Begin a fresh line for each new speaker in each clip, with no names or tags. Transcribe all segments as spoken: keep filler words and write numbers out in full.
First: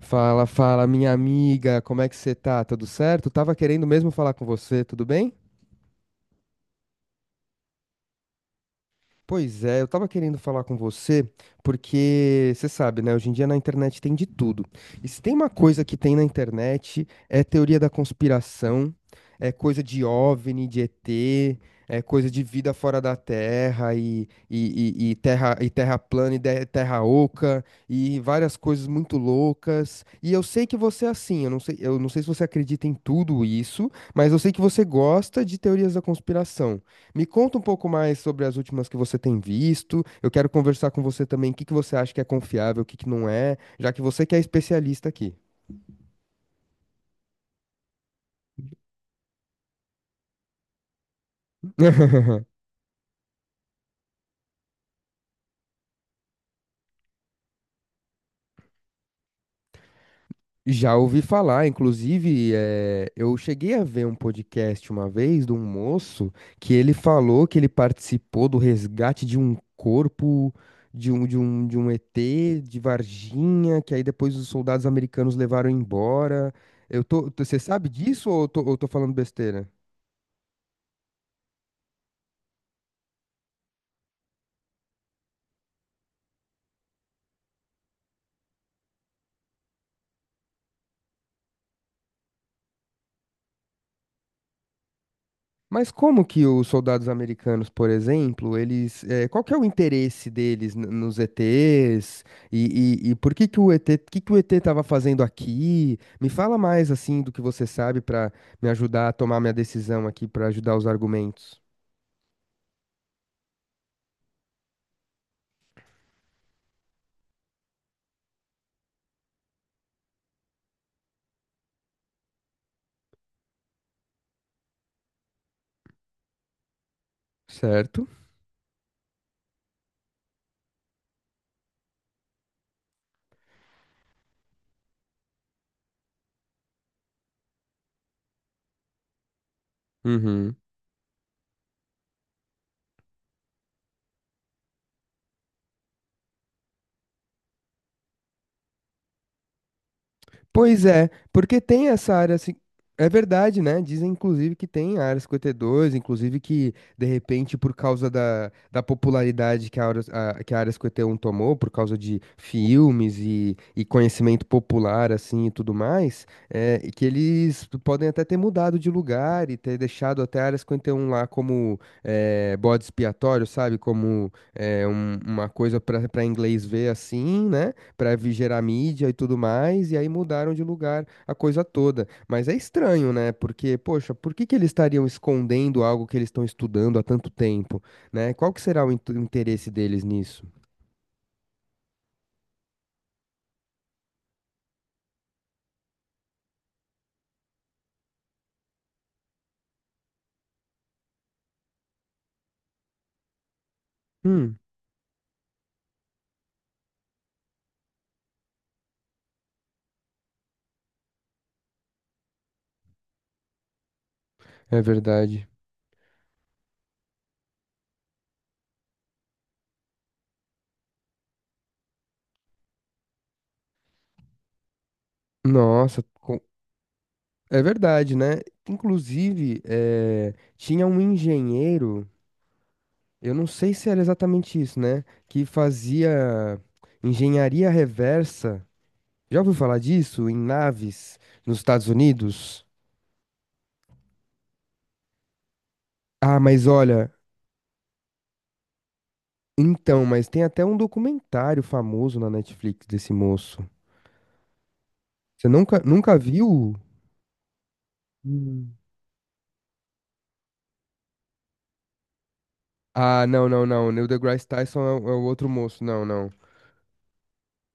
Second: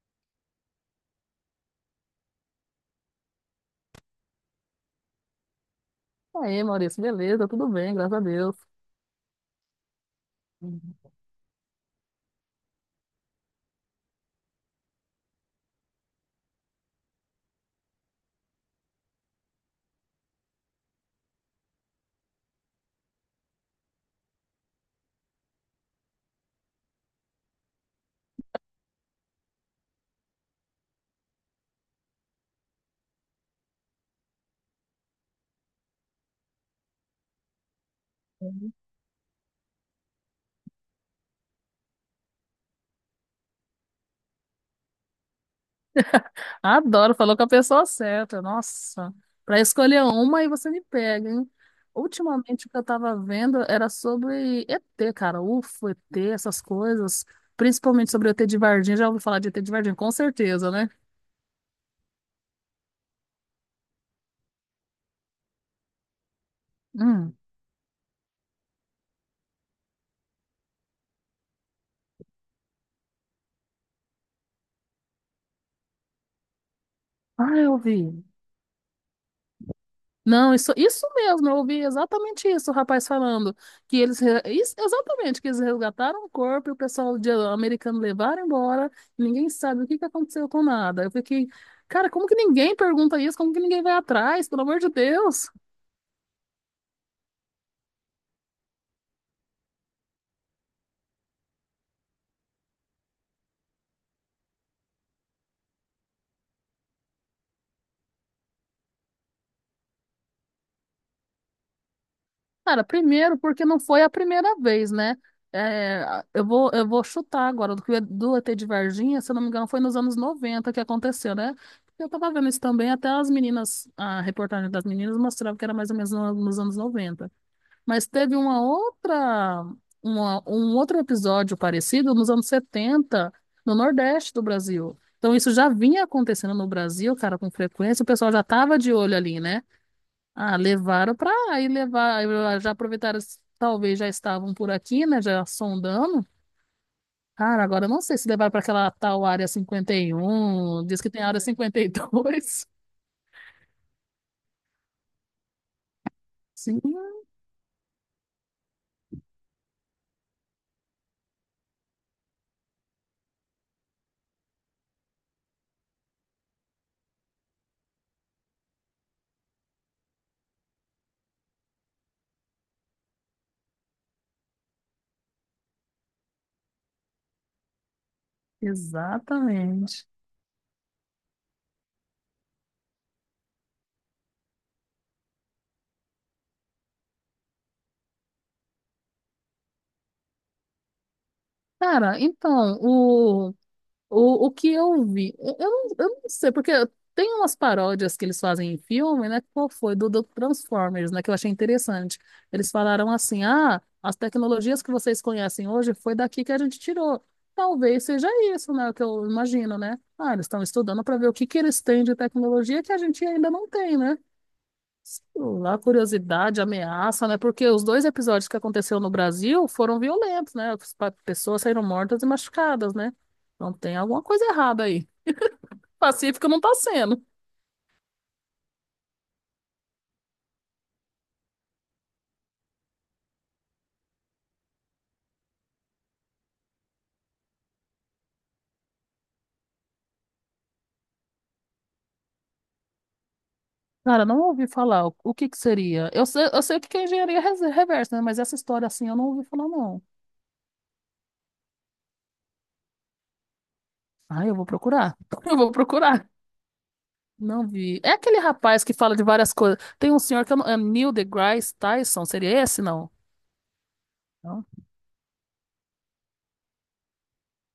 Fala, fala, minha amiga, como é que você tá? Tudo certo? Tava querendo mesmo falar com você, tudo bem?
Aí, Maurício, beleza, tudo bem, graças a Deus.
Pois é, eu tava querendo falar com
Uhum.
você, porque você sabe, né? Hoje em dia na internet tem de tudo. E se tem uma coisa que tem na internet, é teoria da conspiração, é coisa de OVNI, de E T, é coisa de vida fora da Terra e, e, e- e terra, e terra plana e de- terra oca e várias coisas muito loucas. E eu sei que você é assim, eu não sei, eu não sei se você acredita em tudo isso, mas eu sei que você gosta de teorias da conspiração. Me conta um pouco mais sobre as últimas que você tem visto. Eu quero conversar com você também o que que você acha que é confiável, o que que não é, já que você que é especialista aqui.
Adoro, falou com a pessoa certa. Nossa, para escolher uma aí você me pega, hein? Ultimamente o que eu tava vendo era sobre E T, cara. U F O, E T, essas coisas. Principalmente sobre o E T de Varginha. Já ouvi falar de E T de Varginha, com certeza, né?
Já ouvi falar, inclusive, eh, eu cheguei a ver um podcast uma vez de um moço que ele
Hum.
falou que ele participou do resgate de um corpo de um, de um, de um E T de Varginha, que aí depois os soldados americanos levaram embora. Eu tô,
Ah,
você
eu
sabe
vi.
disso ou eu tô, ou eu tô falando besteira?
Não, isso, isso mesmo, eu ouvi exatamente isso, o rapaz falando, que eles, re- isso- exatamente, que eles resgataram o corpo e o pessoal de- americano levaram embora, ninguém sabe o que que aconteceu com nada. Eu fiquei, cara, como que ninguém pergunta isso? Como que ninguém vai atrás? Pelo amor de Deus!
Mas como que os soldados americanos, por exemplo, eles, eh, qual que é o interesse deles n- nos E Tês? E, e, e por que que o E T, que que o E T estava fazendo aqui? Me fala mais assim do que você sabe para me ajudar a tomar minha decisão aqui, para ajudar os argumentos.
Cara, primeiro porque não foi a primeira vez, né? É, eu vou, eu vou chutar agora, do que do E T de Varginha, se eu não me engano, foi nos anos noventa que aconteceu, né? Eu tava vendo isso também, até as meninas, a reportagem das meninas mostrava que era mais ou menos no- nos anos noventa.
Certo?
Mas teve uma outra, uma- um outro episódio parecido nos anos setenta no Nordeste do Brasil. Então isso já vinha acontecendo no Brasil, cara, com frequência, o pessoal já tava de olho ali, né? Ah, levaram para aí levar, eu- ah, já aproveitaram, talvez já estavam por aqui, né, já sondando. Cara, agora eu não sei se levaram para aquela tal área cinquenta e
Pois
um. Diz
é,
que tem área
porque
cinquenta
tem
e
essa área assim.
dois.
É verdade, né? Dizem, inclusive, que tem a Área cinquenta e dois, inclusive que,
Sim.
de repente, por causa da, da popularidade que a, Área- a- que a Área cinquenta e um tomou, por causa de filmes e, e conhecimento popular, assim, e tudo mais, é, e que eles podem até ter mudado de lugar e ter deixado até a Área cinquenta e um lá como é, bode expiatório, sabe? Como é, um- uma coisa para inglês ver, assim, né? Pra vi- gerar mídia e tudo mais, e
Exatamente.
aí mudaram de lugar a coisa toda. Mas é estranho, né? Porque, poxa, por que que eles estariam escondendo algo que eles estão estudando há tanto tempo, né? Qual que será o inte- interesse deles nisso?
Cara, então, O, o que eu vi, eu, eu, não, eu não sei, porque tem umas paródias que eles fazem em filme, né? Qual foi? Do, do Transformers, né? Que eu achei interessante. Eles falaram assim: ah, as
Hum,
tecnologias que vocês conhecem hoje foi daqui que a gente tirou. Talvez seja isso, né? O que eu imagino, né? Ah, eles estão estudando para ver o que que eles têm de tecnologia que a gente ainda não tem, né?
é
Sei
verdade.
lá, curiosidade, ameaça, né? Porque os dois episódios que aconteceu no Brasil foram violentos, né? As pa- Pessoas saíram mortas e machucadas, né? Então tem alguma coisa errada aí.
Nossa, com-
Pacífico não tá sendo.
é verdade, né? Inclusive, eh, tinha um engenheiro, eu não sei se era exatamente isso, né? Que fazia engenharia reversa. Já ouviu falar disso? Em naves nos Estados Unidos?
Cara, não ouvi falar o o que que seria. Eu
Ah,
sei, eu
mas
sei o que que é
olha,
engenharia res- reversa, né? Mas essa história assim eu não ouvi falar, não.
então, mas tem até um documentário famoso na Netflix desse moço.
Ah, eu vou procurar.
Você
Eu vou
nunca, nunca
procurar.
viu?
Não vi. É aquele
Hum.
rapaz que fala de várias coisas. Tem um senhor que eu não... É Neil deGrasse Tyson, seria esse, não?
Ah, não, não, não. Neil deGrasse Tyson é o é o outro moço. Não, não.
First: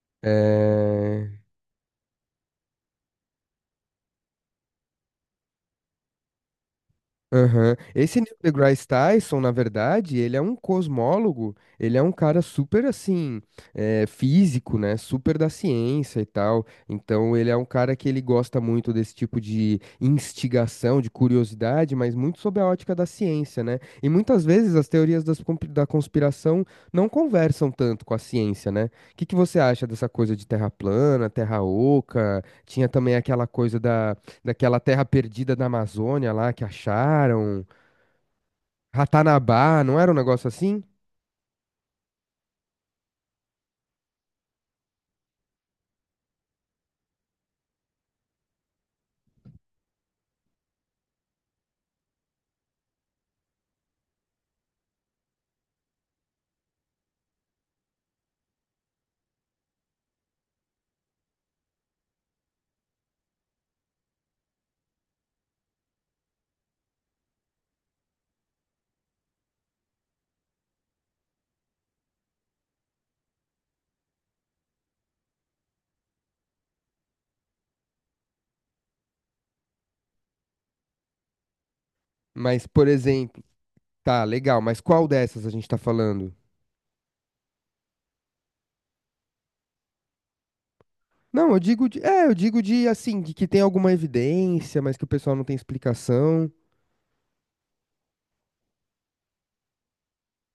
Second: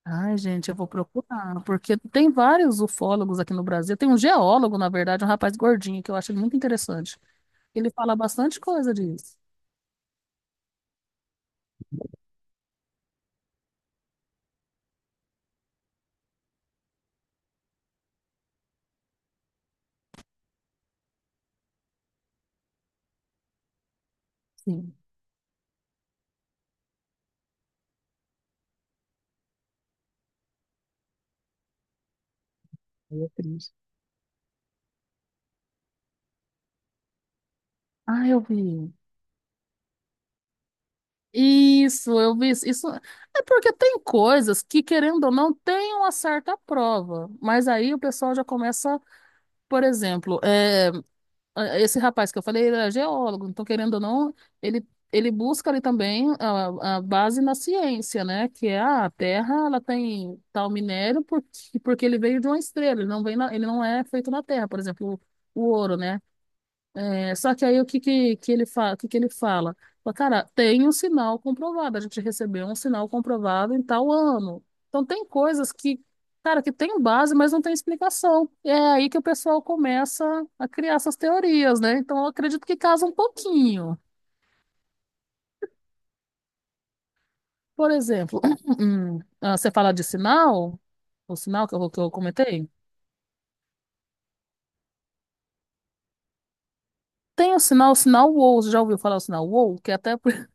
Ai, gente, eu vou
É.
procurar, porque tem vários ufólogos aqui no Brasil. Tem um geólogo, na verdade, um rapaz gordinho, que eu acho ele muito interessante.
Aham.
Ele fala
Esse Neil
bastante
deGrasse
coisa disso.
Tyson, na verdade, ele é um cosmólogo, ele é um cara super, assim, eh, físico, né? Super da ciência e tal. Então, ele é um cara que ele gosta muito desse tipo de instigação, de curiosidade, mas muito sob a ótica da ciência, né? E muitas vezes as
Sim.
teorias das compi- da conspiração não conversam tanto com a ciência, né? O que que você acha dessa coisa de terra plana, terra oca? Tinha também
Aí é
aquela
triste.
coisa daquela terra perdida da Amazônia lá que acharam,
Ah, eu vi.
Ratanabá, não era um negócio assim?
Isso, eu vi. Isso Isso- é porque tem coisas que, querendo ou não, tem uma certa prova. Mas aí o pessoal já começa, por exemplo, é, ah, esse rapaz que eu falei, ele é geólogo, então querendo ou não, ele, ele busca ali também a, a base na ciência, né? Que é ah, a Terra, ela tem tal minério porque, porque ele veio de uma estrela, ele não vem na- ele não é feito na Terra, por exemplo, o, o ouro, né? É, só que aí o que, que, que ele fala, que, que ele fala? Fala, cara, tem um sinal comprovado, a gente recebeu um sinal comprovado em tal ano. Então tem coisas que, cara, que tem base, mas não tem explicação. E é aí que o pessoal começa a criar essas teorias, né? Então eu
Mas,
acredito que
por
casa um
exemplo,
pouquinho.
tá, legal, mas qual dessas a gente tá falando?
Por exemplo, hum, ah, você fala de sinal, o
Não, eu
sinal que
digo
eu, que
de,
eu
é, eu digo
comentei?
de assim, de que tem alguma evidência, mas que o pessoal não tem explicação.
Tem o sinal, o sinal WOW. Você já ouviu falar o sinal WOW? Que é até por...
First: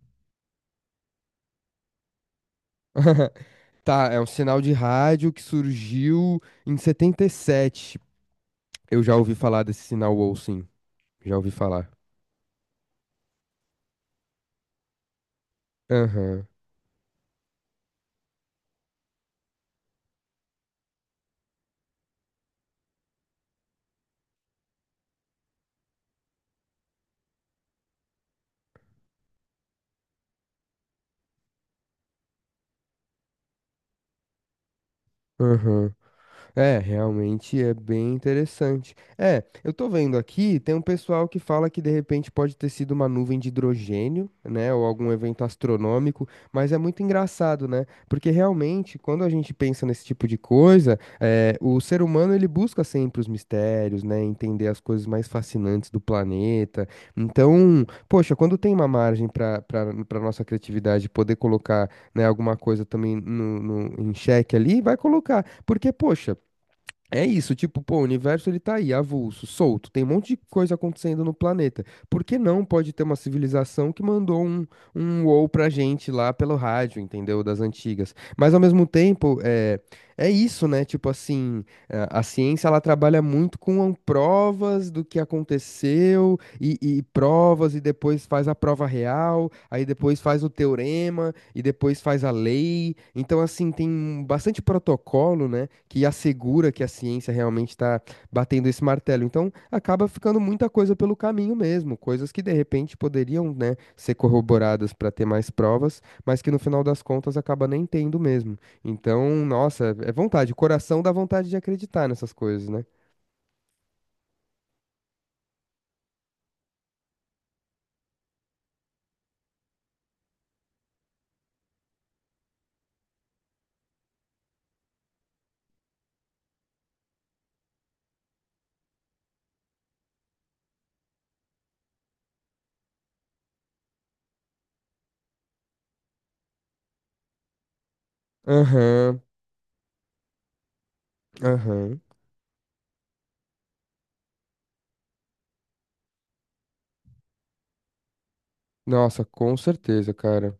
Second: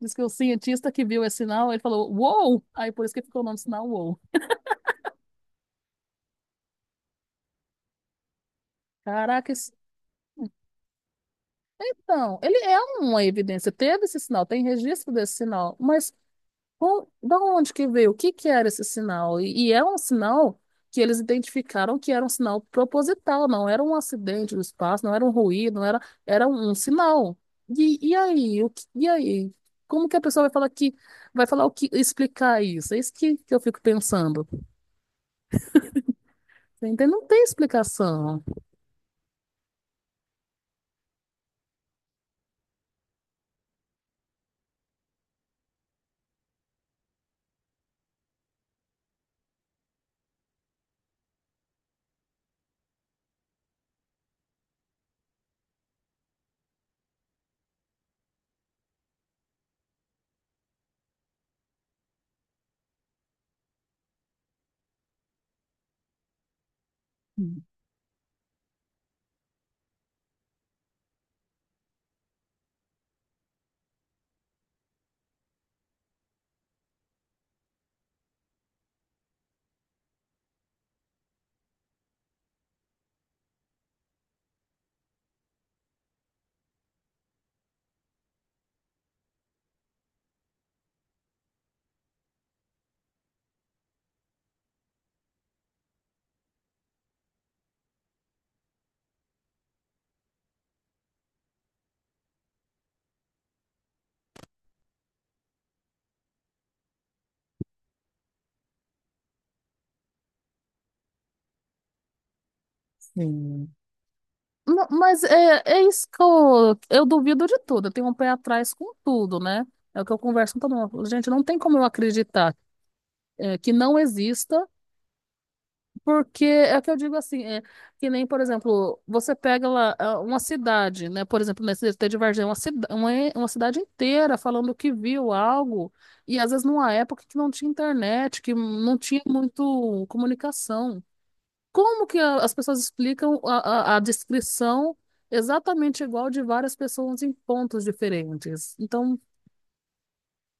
Diz que o cientista que viu esse sinal, ele falou WOW! Aí por isso que ficou o nome do sinal
Tá,
WOW.
é um sinal de rádio que surgiu em setenta e sete. Eu já ouvi
Caraca,
falar
esse-
desse sinal Wolf, sim, já ouvi falar.
então, ele é uma evidência. Teve esse sinal, tem registro desse sinal, mas
Aham,
Com- da onde que veio? O que que era esse sinal? E, e é um sinal que eles identificaram que era um sinal proposital, não era um acidente do espaço, não era um ruído, não era, era um, um sinal. E, e aí? O que- e aí? Como que a pessoa vai falar que vai falar o que explicar isso? É isso que, que eu fico pensando.
aham. É,
Entende? Não tem
realmente é bem
explicação.
interessante. É, eu tô vendo aqui, tem um pessoal que fala que de repente pode ter sido uma nuvem de hidrogênio, né, ou algum evento astronômico, mas é muito engraçado, né? Porque realmente, quando a gente pensa nesse tipo de coisa, é, o ser humano ele busca sempre os mistérios, né, entender as coisas mais fascinantes do planeta. Então, poxa, quando tem uma margem para para nossa criatividade poder colocar, né, alguma coisa também no, no- em xeque ali, vai colocar. Porque, poxa, é isso, tipo, pô, o universo ele tá aí, avulso, solto, tem um monte de coisa acontecendo no planeta. Por que não pode ter uma civilização que mandou um, um wow pra gente lá pelo rádio, entendeu? Das antigas. Mas ao mesmo tempo, é, é isso, né? Tipo assim, é, a ciência ela trabalha muito com provas do que aconteceu e, e provas e depois faz a prova real, aí depois faz o teorema e depois faz a lei. Então, assim, tem bastante protocolo, né, que assegura que a ciência realmente está batendo esse martelo. Então, acaba ficando muita coisa pelo caminho mesmo, coisas que de repente poderiam, né, ser corroboradas para ter mais provas, mas que no final das contas acaba nem tendo mesmo. Então, nossa, é vontade, o coração dá vontade de acreditar nessas coisas, né?
Sim. Não, mas é, é isso que eu, eu duvido de tudo. Eu tenho um pé atrás com tudo, né? É o que eu converso com todo mundo. Gente, não tem como eu acreditar é, que não exista, porque é o que eu digo assim, é, que nem, por exemplo, você pega lá ah, uma cidade, né? Por exemplo, nesse D T de Varginha, uma, cida- uma, e- uma cidade inteira falando que viu algo, e às vezes numa época que não tinha internet, que não
Aham,
tinha muito comunicação.
aham.
Como que a- as pessoas explicam a, a, a descrição exatamente igual de várias pessoas em pontos diferentes? Então,
Nossa, com certeza, cara.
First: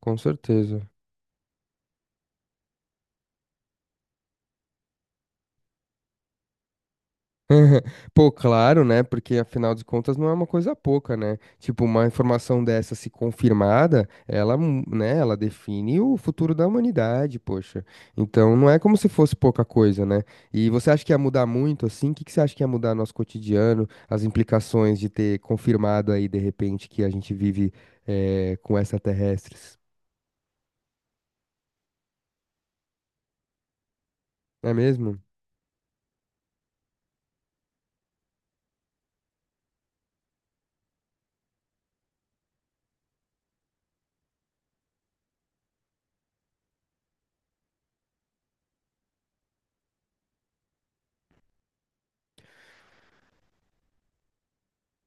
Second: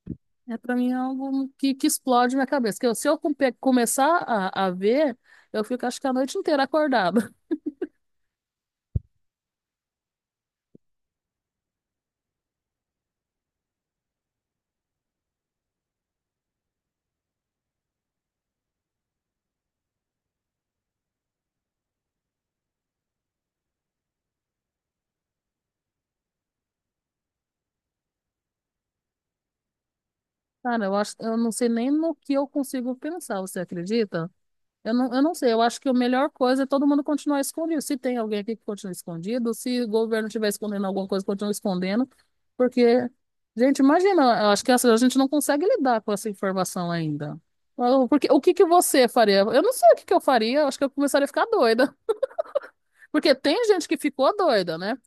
Com
é, para
certeza.
mim é algo que, que explode minha cabeça. Que eu- se eu compe- Começar a, a ver, eu fico acho que a noite inteira acordada.
Pô, claro, né? Porque afinal de contas não é uma coisa pouca, né? Tipo, uma informação dessa se confirmada, ela, mu- né, ela define o futuro da humanidade, poxa. Então não é como se fosse pouca coisa, né? E você acha que ia mudar muito assim? O que que você acha que ia mudar no nosso cotidiano? As implicações de ter confirmado aí de repente que a gente vive eh, com extraterrestres?
Cara, eu acho, eu não sei nem no que eu consigo pensar, você acredita?
É
Eu não,
mesmo?
eu não sei, eu acho que a melhor coisa é todo mundo continuar escondido. Se tem alguém aqui que continua escondido, se o governo estiver escondendo alguma coisa, continua escondendo. Porque, gente, imagina, eu acho que essa- a gente não consegue lidar com essa informação ainda. Então, porque, o que que você faria? Eu não sei o que que eu faria, eu acho que eu começaria a ficar doida. Porque tem gente que ficou doida, né?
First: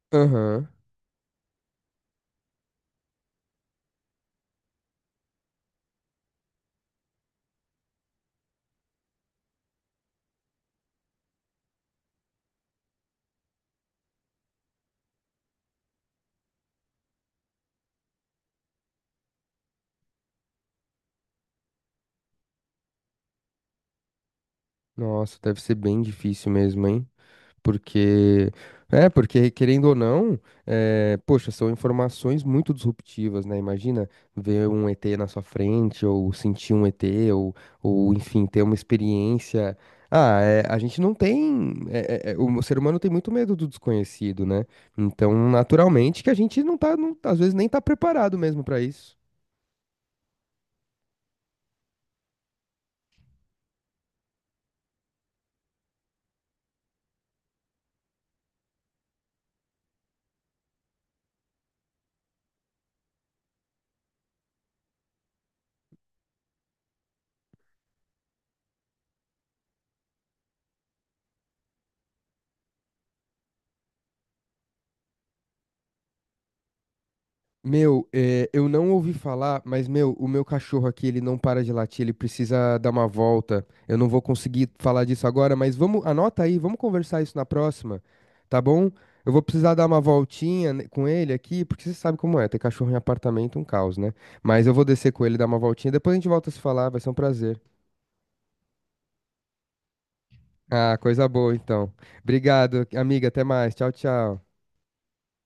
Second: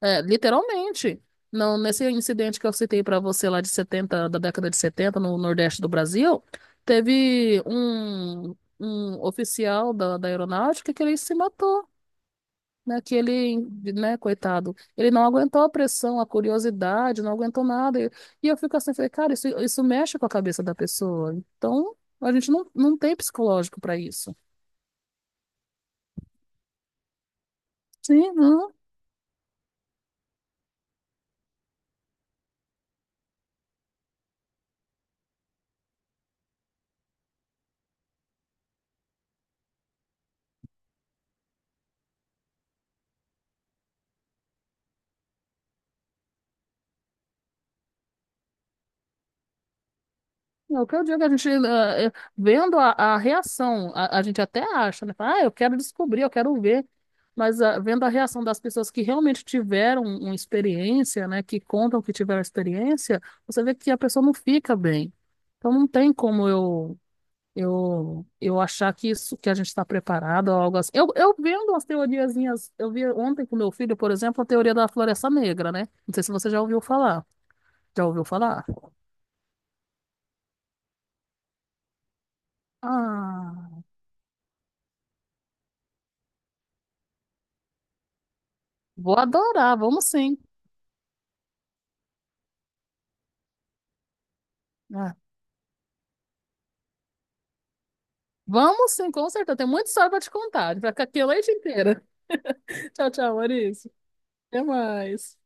É,
Aham.
literalmente. Não, nesse incidente que eu citei para você lá de setenta da década de setenta no Nordeste do Brasil, teve um, um oficial da, da aeronáutica que ele se matou, né? Que ele, né, coitado, ele não aguentou a pressão, a curiosidade, não aguentou nada. E, e eu fico assim, falei, cara, isso, isso mexe com a cabeça da pessoa. Então, a gente não, não tem psicológico para isso.
Nossa, deve ser bem difícil mesmo, hein?
Sim,
Porque,
não
é, porque querendo ou não, é, poxa, são informações muito disruptivas, né? Imagina ver um E T na sua frente, ou sentir um E T, ou, ou enfim, ter uma experiência. Ah, é, a gente não tem. é, é, é, o ser humano tem muito medo do desconhecido, né? Então, naturalmente, que a gente não tá, não- às vezes nem tá preparado mesmo para isso.
É o que eu digo, a gente, eh, eh, vendo a, a reação, a, a gente até acha, né? Fala, ah, eu quero descobrir, eu quero ver. Mas ah, vendo a reação das pessoas que realmente tiveram um, uma experiência, né? Que contam que tiveram experiência, você vê que a pessoa não fica bem. Então não tem como eu eu, eu achar que isso que a gente está preparado ou algo assim. Eu, eu vendo as teoriazinhas, eu vi ontem com meu filho, por exemplo, a teoria da floresta negra, né? Não sei se você já ouviu falar. Já
Meu,
ouviu
é,
falar?
eu não ouvi falar, mas, meu, o meu cachorro aqui, ele não para de latir, ele precisa dar uma volta.
Ah.
Eu não vou conseguir falar disso agora, mas vamos, anota aí, vamos conversar isso na próxima, tá bom?
Vou
Eu vou precisar
adorar,
dar uma
vamos sim.
voltinha ne- com ele aqui, porque você sabe como é, ter cachorro em apartamento é um caos, né? Mas eu vou descer
Ah,
com ele, dar uma voltinha, depois a gente volta a se falar, vai ser um prazer.
vamos sim, com certeza. Tem muita história pra te contar. Vai
Ah,
ficar aqui a
coisa
noite
boa, então.
inteira.
Obrigado,
Tchau,
amiga,
tchau,
até mais. Tchau,
Maurício.
tchau.
Até mais.